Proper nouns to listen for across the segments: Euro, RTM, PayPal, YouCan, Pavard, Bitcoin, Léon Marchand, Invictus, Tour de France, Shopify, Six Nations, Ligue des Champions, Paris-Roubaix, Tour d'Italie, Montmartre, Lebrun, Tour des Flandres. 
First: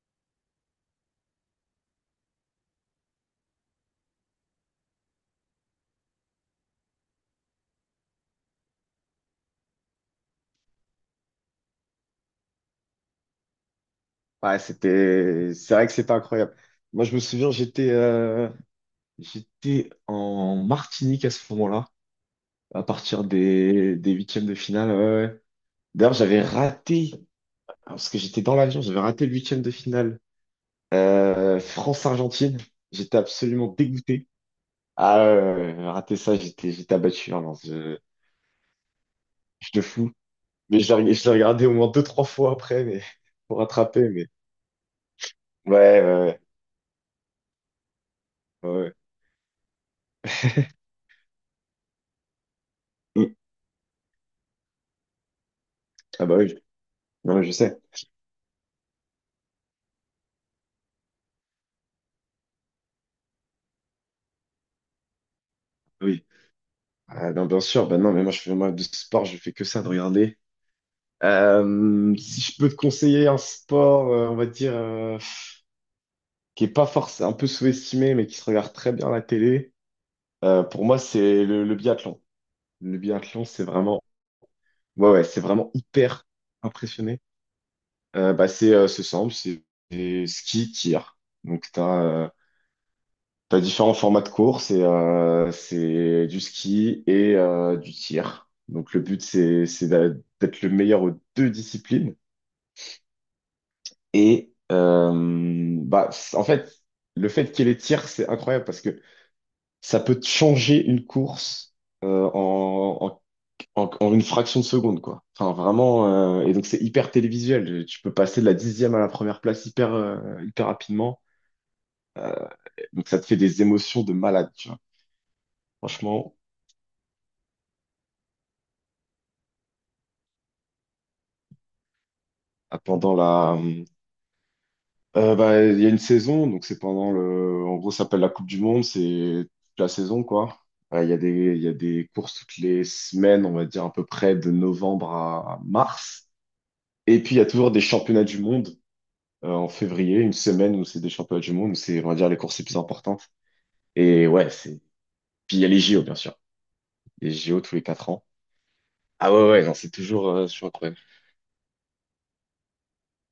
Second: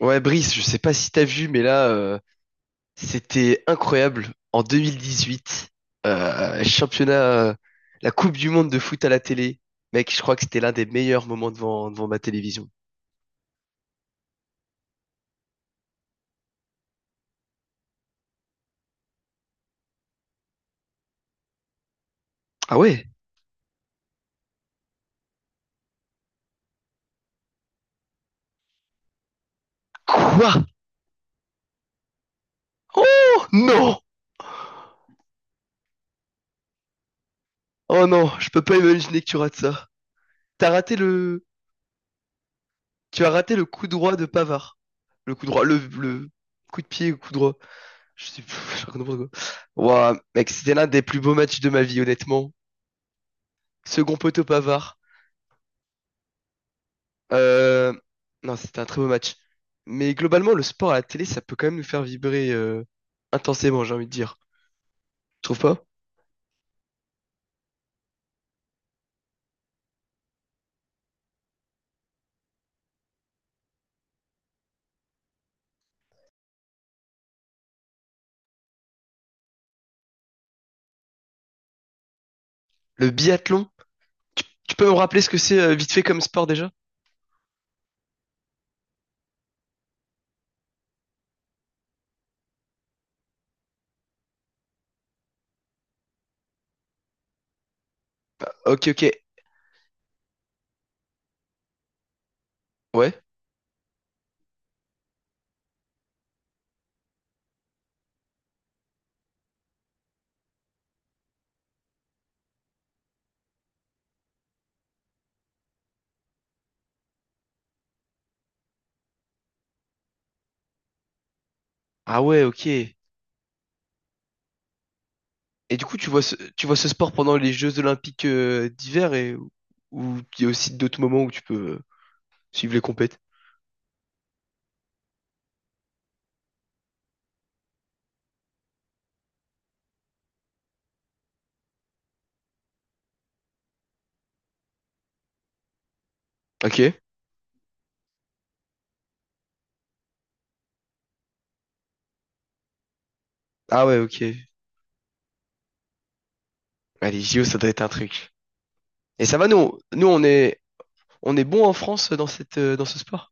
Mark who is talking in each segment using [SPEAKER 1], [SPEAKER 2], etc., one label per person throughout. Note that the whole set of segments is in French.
[SPEAKER 1] Ouais, Brice, je sais pas si t'as vu, mais là, c'était incroyable. En 2018, championnat, euh, la Coupe du Monde de foot à la télé. Mec, je crois que c'était l'un des meilleurs moments devant ma télévision.
[SPEAKER 2] Ouais, c'était, c'est vrai que c'était incroyable. Moi, je me souviens, j'étais en Martinique à ce moment-là,
[SPEAKER 1] Ah
[SPEAKER 2] à
[SPEAKER 1] ouais?
[SPEAKER 2] partir des huitièmes de finale. Ouais, ouais. D'ailleurs, j'avais raté, parce que j'étais dans l'avion, j'avais raté le huitième de finale.
[SPEAKER 1] Quoi?
[SPEAKER 2] France-Argentine, j'étais
[SPEAKER 1] Oh
[SPEAKER 2] absolument
[SPEAKER 1] non!
[SPEAKER 2] dégoûté. Ah, ouais, ouais, ouais, ouais, raté ça, j'étais abattu. Hein, non, je,
[SPEAKER 1] Oh non, je peux pas imaginer que tu rates
[SPEAKER 2] je te
[SPEAKER 1] ça.
[SPEAKER 2] fous.
[SPEAKER 1] T'as
[SPEAKER 2] Mais
[SPEAKER 1] raté
[SPEAKER 2] je l'ai
[SPEAKER 1] le,
[SPEAKER 2] regardé au moins deux, trois fois après, mais
[SPEAKER 1] tu as raté
[SPEAKER 2] pour
[SPEAKER 1] le coup
[SPEAKER 2] rattraper.
[SPEAKER 1] droit
[SPEAKER 2] Mais
[SPEAKER 1] de Pavard. Le coup droit, le,
[SPEAKER 2] ouais,
[SPEAKER 1] le
[SPEAKER 2] ouais,
[SPEAKER 1] coup de pied, le coup droit. Je sais plus,
[SPEAKER 2] ouais.
[SPEAKER 1] je
[SPEAKER 2] Ouais.
[SPEAKER 1] raconte n'importe quoi. Ouah, mec, c'était l'un des plus beaux matchs de ma vie, honnêtement.
[SPEAKER 2] Ouais. Mm.
[SPEAKER 1] Second poteau Pavard.
[SPEAKER 2] Ah bah oui, non, mais je sais.
[SPEAKER 1] Euh, non, c'était un très beau match. Mais globalement, le sport à la télé, ça peut quand même nous faire vibrer intensément, j'ai envie de dire. Tu trouves pas?
[SPEAKER 2] Oui. Ah, non, bien sûr, ben non, mais moi je fais moi de sport, je fais que ça de regarder. Si je peux te conseiller un sport, on va dire, qui est pas forcément un peu sous-estimé, mais qui se regarde très bien à la télé, pour moi c'est le biathlon. Le
[SPEAKER 1] Le
[SPEAKER 2] biathlon, c'est
[SPEAKER 1] biathlon,
[SPEAKER 2] vraiment,
[SPEAKER 1] tu peux me
[SPEAKER 2] ouais,
[SPEAKER 1] rappeler
[SPEAKER 2] ouais,
[SPEAKER 1] ce que
[SPEAKER 2] c'est
[SPEAKER 1] c'est
[SPEAKER 2] vraiment
[SPEAKER 1] vite fait comme
[SPEAKER 2] hyper
[SPEAKER 1] sport déjà?
[SPEAKER 2] impressionné. Bah, c'est simple, c'est ski, tir. Donc t'as différents formats de course et c'est du ski et du tir.
[SPEAKER 1] Ok,
[SPEAKER 2] Donc le
[SPEAKER 1] ok.
[SPEAKER 2] but c'est d'être le meilleur aux deux disciplines.
[SPEAKER 1] Ouais.
[SPEAKER 2] Et bah en fait le fait qu'il y ait les tirs c'est incroyable parce que ça peut te changer une course euh, en, en, en une fraction de seconde quoi. Enfin vraiment et donc c'est hyper télévisuel. Tu peux passer de la 10e à la première place hyper rapidement.
[SPEAKER 1] Ah
[SPEAKER 2] Euh,
[SPEAKER 1] ouais, ok. Et
[SPEAKER 2] donc ça te fait des émotions de malade tu vois.
[SPEAKER 1] du coup, tu vois ce,
[SPEAKER 2] Franchement
[SPEAKER 1] tu vois ce sport pendant les Jeux Olympiques d'hiver et où il y a aussi d'autres moments où tu peux suivre les
[SPEAKER 2] pendant
[SPEAKER 1] compètes.
[SPEAKER 2] la Bah, il y a une saison, donc c'est pendant le. En gros, ça s'appelle la Coupe du Monde, c'est toute la saison, quoi. Il y a des courses toutes les semaines, on va dire à peu près de novembre à mars.
[SPEAKER 1] Ok.
[SPEAKER 2] Et puis, il y a toujours des championnats du monde en février, une semaine où c'est des championnats du monde, où c'est, on va dire, les courses les plus importantes.
[SPEAKER 1] Ah ouais, ok.
[SPEAKER 2] Et ouais, c'est. Puis, il y a les JO, bien sûr.
[SPEAKER 1] Allez, les
[SPEAKER 2] Les
[SPEAKER 1] JO, ça
[SPEAKER 2] JO
[SPEAKER 1] doit
[SPEAKER 2] tous
[SPEAKER 1] être
[SPEAKER 2] les
[SPEAKER 1] un
[SPEAKER 2] 4 ans.
[SPEAKER 1] truc. Et
[SPEAKER 2] Ah
[SPEAKER 1] ça va,
[SPEAKER 2] ouais, ouais, non, c'est toujours, euh, c'est toujours incroyable.
[SPEAKER 1] on est bon en France dans ce sport?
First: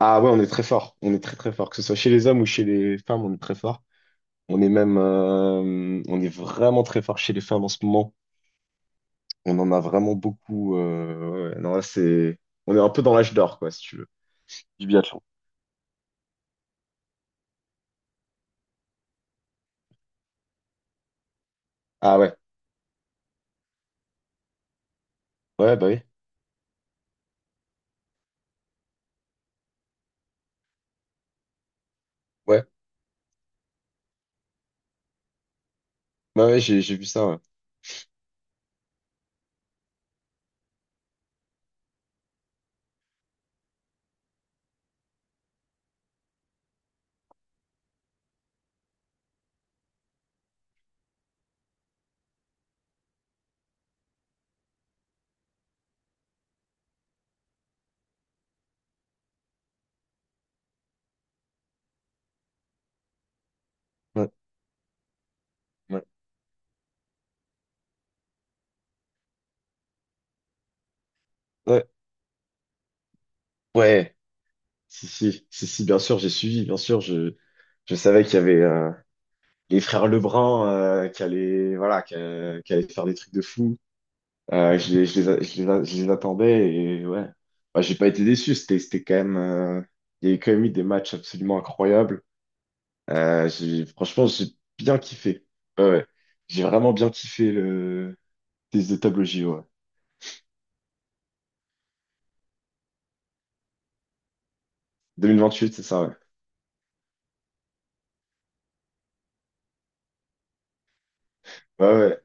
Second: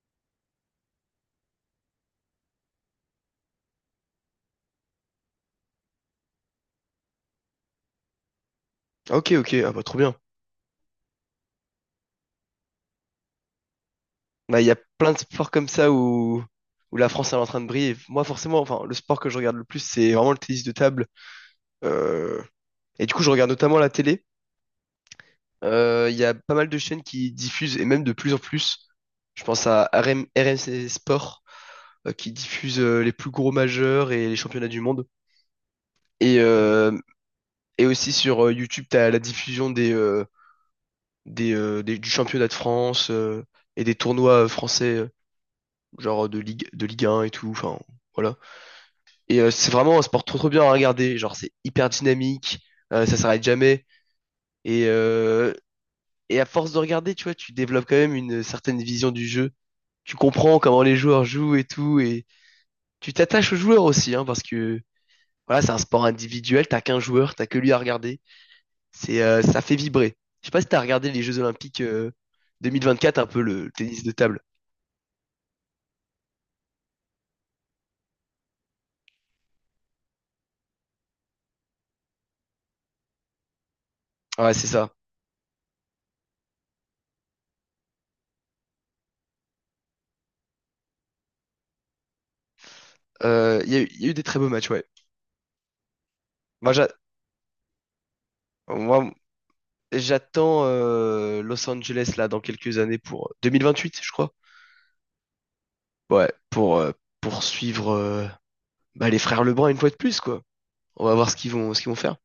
[SPEAKER 2] Ah ouais, on est très fort. On est très, très fort. Que ce soit chez les hommes ou chez les femmes, on est très fort. On est même, on est vraiment très fort chez les femmes en ce moment.
[SPEAKER 1] Ok, ok.
[SPEAKER 2] On
[SPEAKER 1] Ah
[SPEAKER 2] en a
[SPEAKER 1] bah trop bien.
[SPEAKER 2] vraiment beaucoup. Ouais. Ouais. Non, là, c'est, on est un peu dans l'âge d'or, quoi, si tu veux,
[SPEAKER 1] Bah, il y a
[SPEAKER 2] du
[SPEAKER 1] plein de
[SPEAKER 2] biathlon.
[SPEAKER 1] sports comme ça où la France elle est en train de briller. Moi, forcément, enfin, le sport que je regarde le plus, c'est vraiment le tennis de table.
[SPEAKER 2] Ah ouais,
[SPEAKER 1] Euh, et du coup, je regarde notamment la télé.
[SPEAKER 2] ouais, bah oui,
[SPEAKER 1] Il y a pas mal de chaînes qui diffusent, et même de plus en plus. Je pense à RM RMC Sport, qui
[SPEAKER 2] ouais,
[SPEAKER 1] diffuse les plus gros majeurs et les championnats du monde. Et,
[SPEAKER 2] bah ouais, j'ai,
[SPEAKER 1] euh,
[SPEAKER 2] j'ai vu ça. Ouais,
[SPEAKER 1] et aussi sur YouTube, tu as la diffusion du championnat de France et des tournois français, genre de Ligue 1 et tout. Enfin, voilà. Et c'est vraiment un sport trop trop bien à regarder. Genre, c'est hyper dynamique, ça s'arrête jamais. Et, euh, et à force de regarder, tu vois, tu développes quand même une certaine vision du jeu. Tu comprends comment les joueurs jouent et tout. Et tu t'attaches aux joueurs aussi, hein,
[SPEAKER 2] ouais,
[SPEAKER 1] parce que voilà, c'est un sport
[SPEAKER 2] ouais,
[SPEAKER 1] individuel. T'as qu'un joueur, t'as que lui à regarder. Ça fait vibrer. Je sais pas si t'as regardé les Jeux Olympiques
[SPEAKER 2] ouais.
[SPEAKER 1] 2024, un peu le tennis de
[SPEAKER 2] Ouais.
[SPEAKER 1] table.
[SPEAKER 2] Si, si, si, si, bien sûr, j'ai suivi, bien sûr, je savais qu'il y avait les frères Lebrun qui allaient, voilà, qui allaient faire des trucs de fou.
[SPEAKER 1] Ouais, c'est ça.
[SPEAKER 2] Je les a- je les a- Je les attendais et ouais. Bah, j'ai pas été déçu. C'était quand même. Il y a eu quand même eu des matchs absolument incroyables.
[SPEAKER 1] Il y, a eu il y a eu des
[SPEAKER 2] Franchement,
[SPEAKER 1] très
[SPEAKER 2] j'ai
[SPEAKER 1] beaux matchs, ouais.
[SPEAKER 2] bien kiffé. Ouais, ouais. J'ai
[SPEAKER 1] Moi, j'a-
[SPEAKER 2] vraiment bien kiffé le des de
[SPEAKER 1] moi,
[SPEAKER 2] table au JO. Ouais.
[SPEAKER 1] J'attends euh, Los Angeles là dans quelques années pour 2028, je crois.
[SPEAKER 2] 2028, c'est ça, ouais.
[SPEAKER 1] Ouais, pour poursuivre bah, les frères Lebrun une fois de plus quoi. On va voir ce qu'ils vont ce
[SPEAKER 2] Ouais,
[SPEAKER 1] qu'ils vont faire.
[SPEAKER 2] ouais.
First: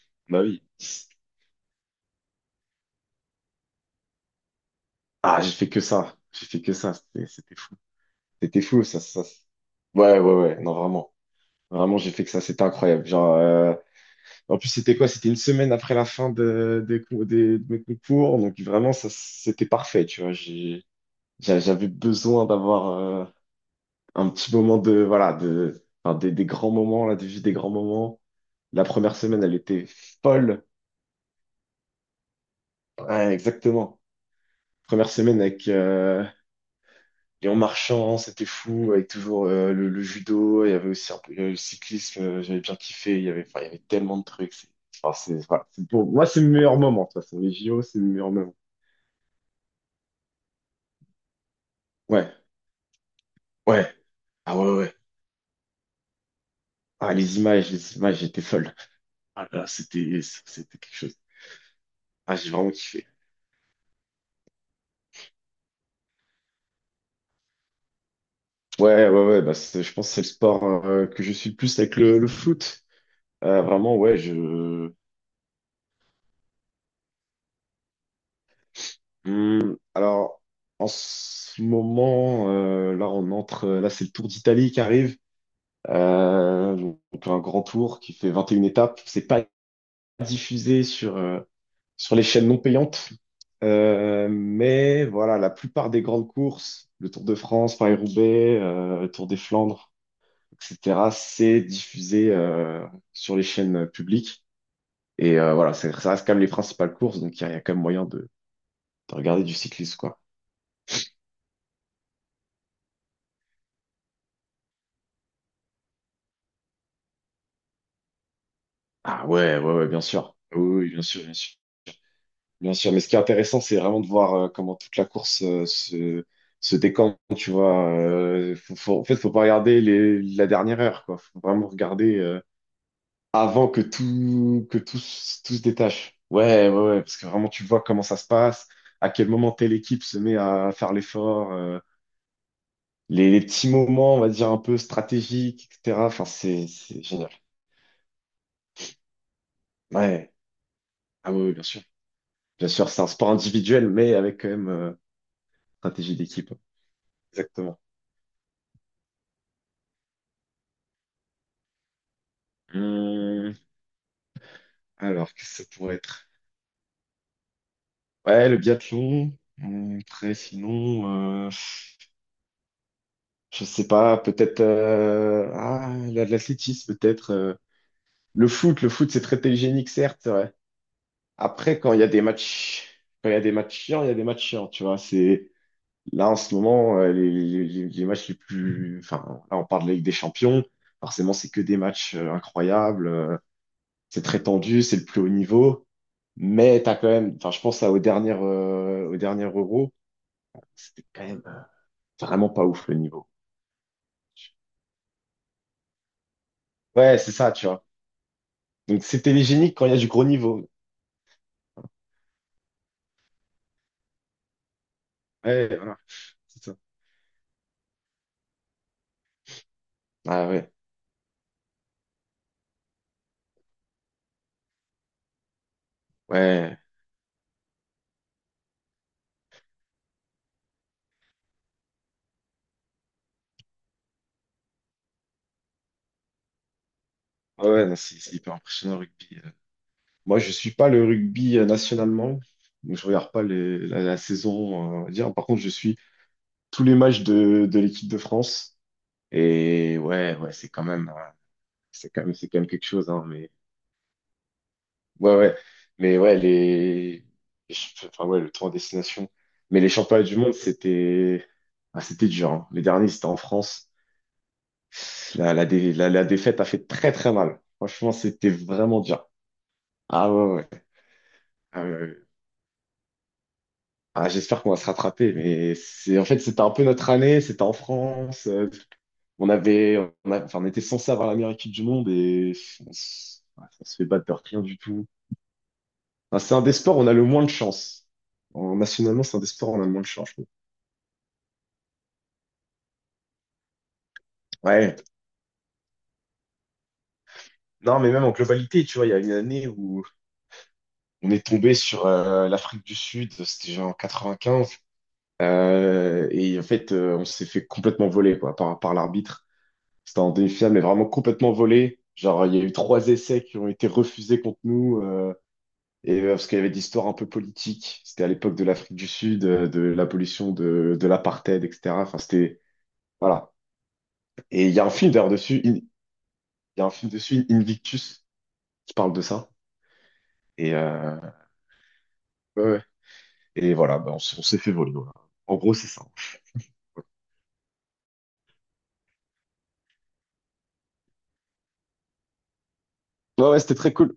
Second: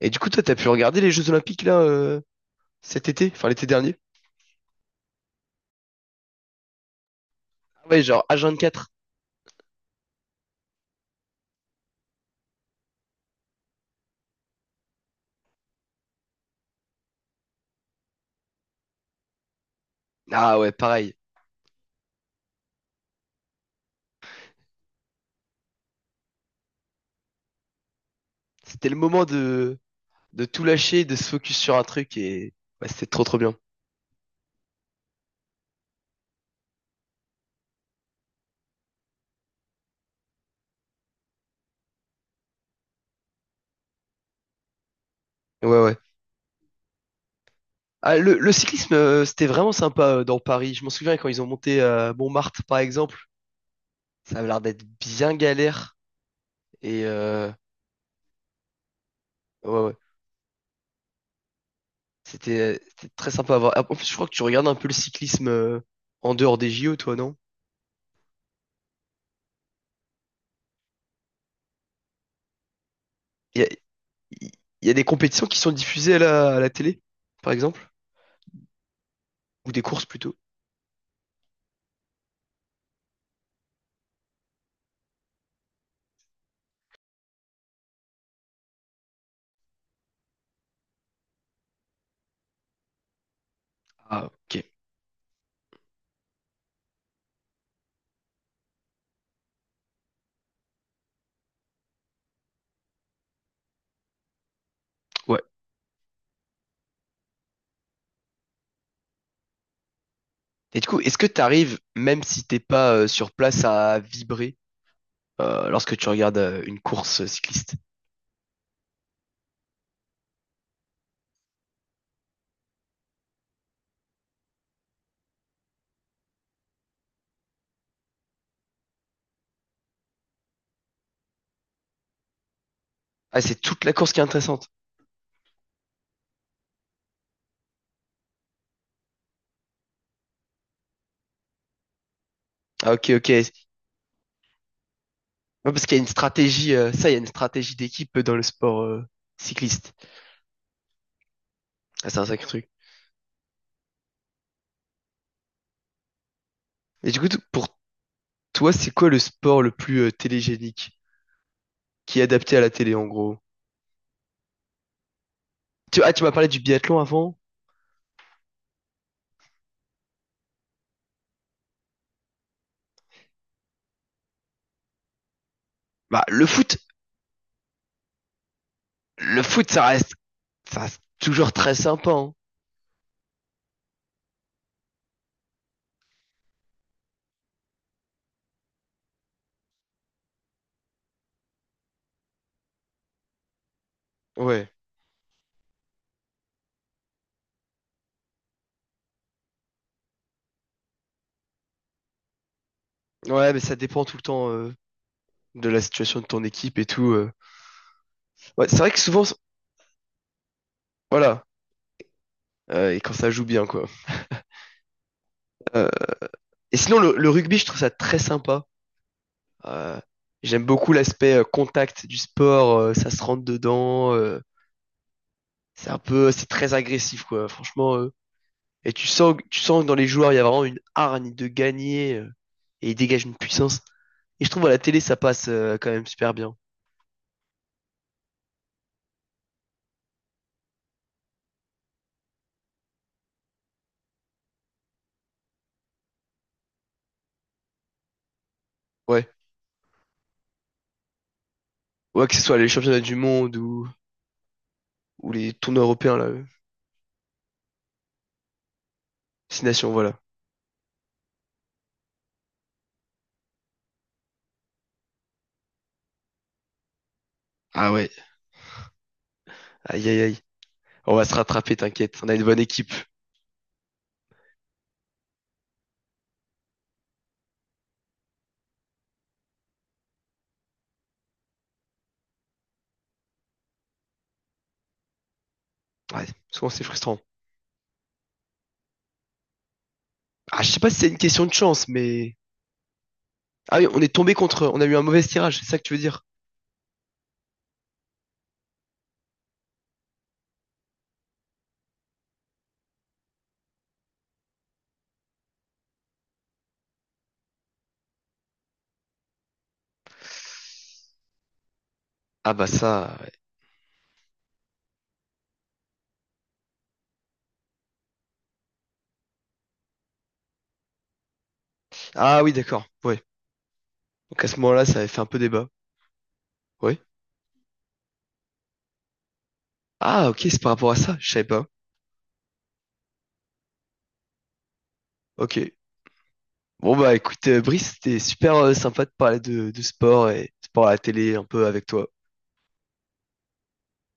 [SPEAKER 1] Et du coup,
[SPEAKER 2] Bah
[SPEAKER 1] toi, t'as
[SPEAKER 2] oui.
[SPEAKER 1] pu regarder les Jeux Olympiques là cet été, enfin l'été dernier?
[SPEAKER 2] Ah, j'ai fait que ça. J'ai fait que ça. C'était fou.
[SPEAKER 1] Ah ouais, genre
[SPEAKER 2] C'était fou,
[SPEAKER 1] H24.
[SPEAKER 2] ça, ça. Ouais, ouais, ouais. Non, vraiment. Vraiment, j'ai fait que ça. C'était incroyable. Genre, en plus, c'était quoi? C'était une semaine après la fin de, des cou- des- de mes concours. Donc, vraiment, ça, c'était parfait, tu vois.
[SPEAKER 1] Ah ouais, pareil.
[SPEAKER 2] J'avais besoin d'avoir un petit moment de, voilà, de, enfin, des grands moments, là, de vie des grands moments. La
[SPEAKER 1] C'était le
[SPEAKER 2] première
[SPEAKER 1] moment
[SPEAKER 2] semaine, elle
[SPEAKER 1] de
[SPEAKER 2] était
[SPEAKER 1] de tout
[SPEAKER 2] folle.
[SPEAKER 1] lâcher, de se focus sur un truc et ouais, c'était trop
[SPEAKER 2] Ouais,
[SPEAKER 1] trop bien.
[SPEAKER 2] exactement. Première semaine avec Léon Marchand, c'était fou, avec toujours le judo. Il y avait aussi un peu le cyclisme, j'avais bien kiffé. Il y avait, enfin, il y avait tellement de trucs. Enfin, c'est, voilà,
[SPEAKER 1] Ouais
[SPEAKER 2] c'est
[SPEAKER 1] ouais.
[SPEAKER 2] pour moi, c'est le meilleur moment, de toute façon. Les JO, c'est le
[SPEAKER 1] Ah,
[SPEAKER 2] meilleur
[SPEAKER 1] le
[SPEAKER 2] moment.
[SPEAKER 1] cyclisme, c'était vraiment sympa dans Paris. Je m'en souviens quand ils ont monté à
[SPEAKER 2] Ouais,
[SPEAKER 1] Montmartre par exemple.
[SPEAKER 2] ouais.
[SPEAKER 1] Ça avait
[SPEAKER 2] Ah
[SPEAKER 1] l'air
[SPEAKER 2] ouais, ouais.
[SPEAKER 1] d'être
[SPEAKER 2] Ouais.
[SPEAKER 1] bien galère. Et
[SPEAKER 2] Ah, les images étaient folles. Ah là,
[SPEAKER 1] ouais, ouais.
[SPEAKER 2] c'était, c'était quelque chose. Ah, j'ai vraiment
[SPEAKER 1] C'était
[SPEAKER 2] kiffé.
[SPEAKER 1] c'était très sympa à voir. En plus, je crois que tu regardes un peu le cyclisme en dehors des JO, toi, non?
[SPEAKER 2] Ouais, ouais, ouais, bah, je pense que c'est le sport que je suis le plus avec le foot.
[SPEAKER 1] Il y a,
[SPEAKER 2] Vraiment, ouais,
[SPEAKER 1] il y
[SPEAKER 2] je.
[SPEAKER 1] a des compétitions qui sont diffusées à la télé, par exemple, ou des courses plutôt.
[SPEAKER 2] Alors, en ce moment, là, on entre. Là, c'est le Tour d'Italie qui arrive. Donc, un grand tour qui fait 21 étapes. C'est pas diffusé sur les chaînes non payantes.
[SPEAKER 1] Ah, ok.
[SPEAKER 2] Mais voilà, la plupart des grandes courses, le Tour de France, Paris-Roubaix, le Tour des Flandres, etc., c'est diffusé sur les chaînes publiques. Et
[SPEAKER 1] Ouais.
[SPEAKER 2] voilà, ça reste quand même les principales courses, donc il y a quand même moyen de regarder du cyclisme, quoi.
[SPEAKER 1] Et du coup, est-ce que tu arrives, même si t'es pas sur place, à vibrer lorsque tu regardes une course cycliste?
[SPEAKER 2] Ah ouais, ouais, ouais, bien sûr. Oui, oui, bien sûr, bien sûr. Bien sûr, mais ce qui est intéressant, c'est vraiment de voir comment toute la course se décante, tu vois. En fait, faut pas regarder la dernière heure, quoi. Faut vraiment regarder...
[SPEAKER 1] Ah, c'est
[SPEAKER 2] avant
[SPEAKER 1] toute la course qui est intéressante.
[SPEAKER 2] tout se détache. Ouais, ouais, ouais, parce que vraiment, tu vois comment ça se passe, à quel moment telle équipe se met à faire l'effort,
[SPEAKER 1] Ah, ok, ok.
[SPEAKER 2] les
[SPEAKER 1] Ouais,
[SPEAKER 2] petits moments, on va dire, un peu stratégiques,
[SPEAKER 1] parce qu'il y a
[SPEAKER 2] etc. Enfin, c'est, c'est
[SPEAKER 1] il y a une
[SPEAKER 2] génial.
[SPEAKER 1] stratégie d'équipe dans le sport cycliste.
[SPEAKER 2] Ouais, ah oui, bien sûr.
[SPEAKER 1] Ah, c'est un sacré
[SPEAKER 2] Bien
[SPEAKER 1] truc.
[SPEAKER 2] sûr, c'est un sport individuel, mais avec quand même stratégie d'équipe.
[SPEAKER 1] Et du coup, pour
[SPEAKER 2] Exactement.
[SPEAKER 1] toi, c'est quoi le sport le plus télégénique qui est adapté à la télé en gros?
[SPEAKER 2] Hum, alors, qu'est-ce que ça pourrait
[SPEAKER 1] Tu
[SPEAKER 2] être?
[SPEAKER 1] m'as parlé du biathlon avant?
[SPEAKER 2] Ouais, le biathlon. Après, sinon, je sais pas, peut-être ah,
[SPEAKER 1] Bah, le foot,
[SPEAKER 2] l'athlétisme, peut-être. Le foot, c'est très
[SPEAKER 1] le foot, ça
[SPEAKER 2] télégénique,
[SPEAKER 1] reste,
[SPEAKER 2] certes, c'est vrai.
[SPEAKER 1] ça reste toujours très
[SPEAKER 2] Après,
[SPEAKER 1] sympa, hein.
[SPEAKER 2] quand il y a des matchs chiants, il y a des matchs chiants, tu vois. C'est là en ce moment les matchs les plus. Enfin, là, on parle de Ligue des Champions. Forcément, c'est que des matchs incroyables. C'est très
[SPEAKER 1] Ouais.
[SPEAKER 2] tendu, c'est le plus haut niveau. Mais t'as quand même. Enfin, je pense au dernier Euro, c'était quand même vraiment pas ouf le niveau.
[SPEAKER 1] Ouais, mais ça dépend tout le temps de la situation de ton équipe et tout.
[SPEAKER 2] Ouais,
[SPEAKER 1] euh.
[SPEAKER 2] c'est ça, tu vois.
[SPEAKER 1] Ouais, c'est vrai que
[SPEAKER 2] Donc c'est
[SPEAKER 1] souvent,
[SPEAKER 2] télégénique quand il y a du gros niveau.
[SPEAKER 1] voilà, et quand ça joue bien quoi.
[SPEAKER 2] Ouais,
[SPEAKER 1] Euh,
[SPEAKER 2] voilà. C'est ça.
[SPEAKER 1] et sinon, le rugby, je trouve ça très sympa. Euh,
[SPEAKER 2] Ah
[SPEAKER 1] j'aime
[SPEAKER 2] ouais.
[SPEAKER 1] beaucoup l'aspect contact du sport, ça se rentre dedans. C'est très
[SPEAKER 2] Ouais.
[SPEAKER 1] agressif quoi. Franchement, et tu sens, tu sens que dans les joueurs, il y a vraiment une hargne de gagner et ils dégagent une puissance. Et je trouve à la télé, ça passe quand même super bien.
[SPEAKER 2] Ah ouais, non, c'est hyper impressionnant le rugby. Moi, je suis pas le rugby nationalement, donc je regarde pas la saison, on va dire. Par contre, je suis tous les matchs de l'équipe de France.
[SPEAKER 1] Ouais.
[SPEAKER 2] Et ouais, ouais, c'est quand même, c'est quand
[SPEAKER 1] Ouais,
[SPEAKER 2] même,
[SPEAKER 1] que ce
[SPEAKER 2] c'est
[SPEAKER 1] soit
[SPEAKER 2] quand même
[SPEAKER 1] les
[SPEAKER 2] quelque
[SPEAKER 1] championnats
[SPEAKER 2] chose.
[SPEAKER 1] du
[SPEAKER 2] Hein, mais
[SPEAKER 1] monde ou
[SPEAKER 2] ouais,
[SPEAKER 1] les
[SPEAKER 2] ouais,
[SPEAKER 1] tournois européens,
[SPEAKER 2] mais
[SPEAKER 1] là.
[SPEAKER 2] ouais,
[SPEAKER 1] euh,
[SPEAKER 2] enfin ouais, le tour en destination.
[SPEAKER 1] Six
[SPEAKER 2] Mais les
[SPEAKER 1] nations, voilà.
[SPEAKER 2] championnats du monde, c'était, ah, c'était dur. Hein. Les derniers, c'était en France. La défaite a fait très très mal.
[SPEAKER 1] Ah ouais.
[SPEAKER 2] Franchement, c'était vraiment dur.
[SPEAKER 1] Aïe, aïe,
[SPEAKER 2] Ah
[SPEAKER 1] aïe.
[SPEAKER 2] ouais, ouais.
[SPEAKER 1] On va se rattraper,
[SPEAKER 2] Ah ouais,
[SPEAKER 1] t'inquiète.
[SPEAKER 2] ouais.
[SPEAKER 1] On a une bonne équipe.
[SPEAKER 2] Ah, j'espère qu'on va se rattraper, mais c'est en fait c'était un peu notre année, c'était en France, on avait, enfin, on était censé avoir la meilleure équipe du monde et ouais, on se fait battre de rien du tout.
[SPEAKER 1] Ouais,
[SPEAKER 2] Enfin, c'est un
[SPEAKER 1] souvent
[SPEAKER 2] des
[SPEAKER 1] c'est
[SPEAKER 2] sports où on a
[SPEAKER 1] frustrant.
[SPEAKER 2] le moins de chance. Nationalement, c'est un des sports où on a le moins de chance, je trouve.
[SPEAKER 1] Ah, je sais pas si c'est une question de chance, mais. Ah oui, on est tombé contre. On a eu
[SPEAKER 2] Ouais.
[SPEAKER 1] un mauvais tirage, c'est ça que tu veux dire?
[SPEAKER 2] Non, mais même en globalité, tu vois, il y a une année où on est tombé sur l'Afrique du Sud, c'était genre en 95, et en fait on s'est fait complètement voler quoi par l'arbitre. C'était un finale mais vraiment complètement volé. Genre, il
[SPEAKER 1] Ah
[SPEAKER 2] y a
[SPEAKER 1] bah
[SPEAKER 2] eu
[SPEAKER 1] ça.
[SPEAKER 2] trois essais qui ont été refusés contre nous, et parce qu'il y avait des histoires un peu politiques. C'était à l'époque de l'Afrique du Sud, de l'abolition de l'apartheid, etc. Enfin,
[SPEAKER 1] Ah oui,
[SPEAKER 2] c'était,
[SPEAKER 1] d'accord. Ouais.
[SPEAKER 2] voilà.
[SPEAKER 1] Donc à ce
[SPEAKER 2] Et il y
[SPEAKER 1] moment-là,
[SPEAKER 2] a un
[SPEAKER 1] ça avait
[SPEAKER 2] film
[SPEAKER 1] fait un
[SPEAKER 2] d'ailleurs
[SPEAKER 1] peu
[SPEAKER 2] dessus,
[SPEAKER 1] débat.
[SPEAKER 2] Il y a un
[SPEAKER 1] Oui.
[SPEAKER 2] film dessus, Invictus, qui parle de ça.
[SPEAKER 1] Ah ok, c'est par
[SPEAKER 2] Et,
[SPEAKER 1] rapport à ça.
[SPEAKER 2] euh,
[SPEAKER 1] Je savais pas.
[SPEAKER 2] ouais, ouais. Et voilà, bah, on s'est fait voler. Voilà. En
[SPEAKER 1] Ok.
[SPEAKER 2] gros, c'est ça.
[SPEAKER 1] Bon bah écoute, Brice, c'était super sympa de parler de sport et sport à la télé un peu avec toi.
[SPEAKER 2] Ouais, ouais, c'était très cool.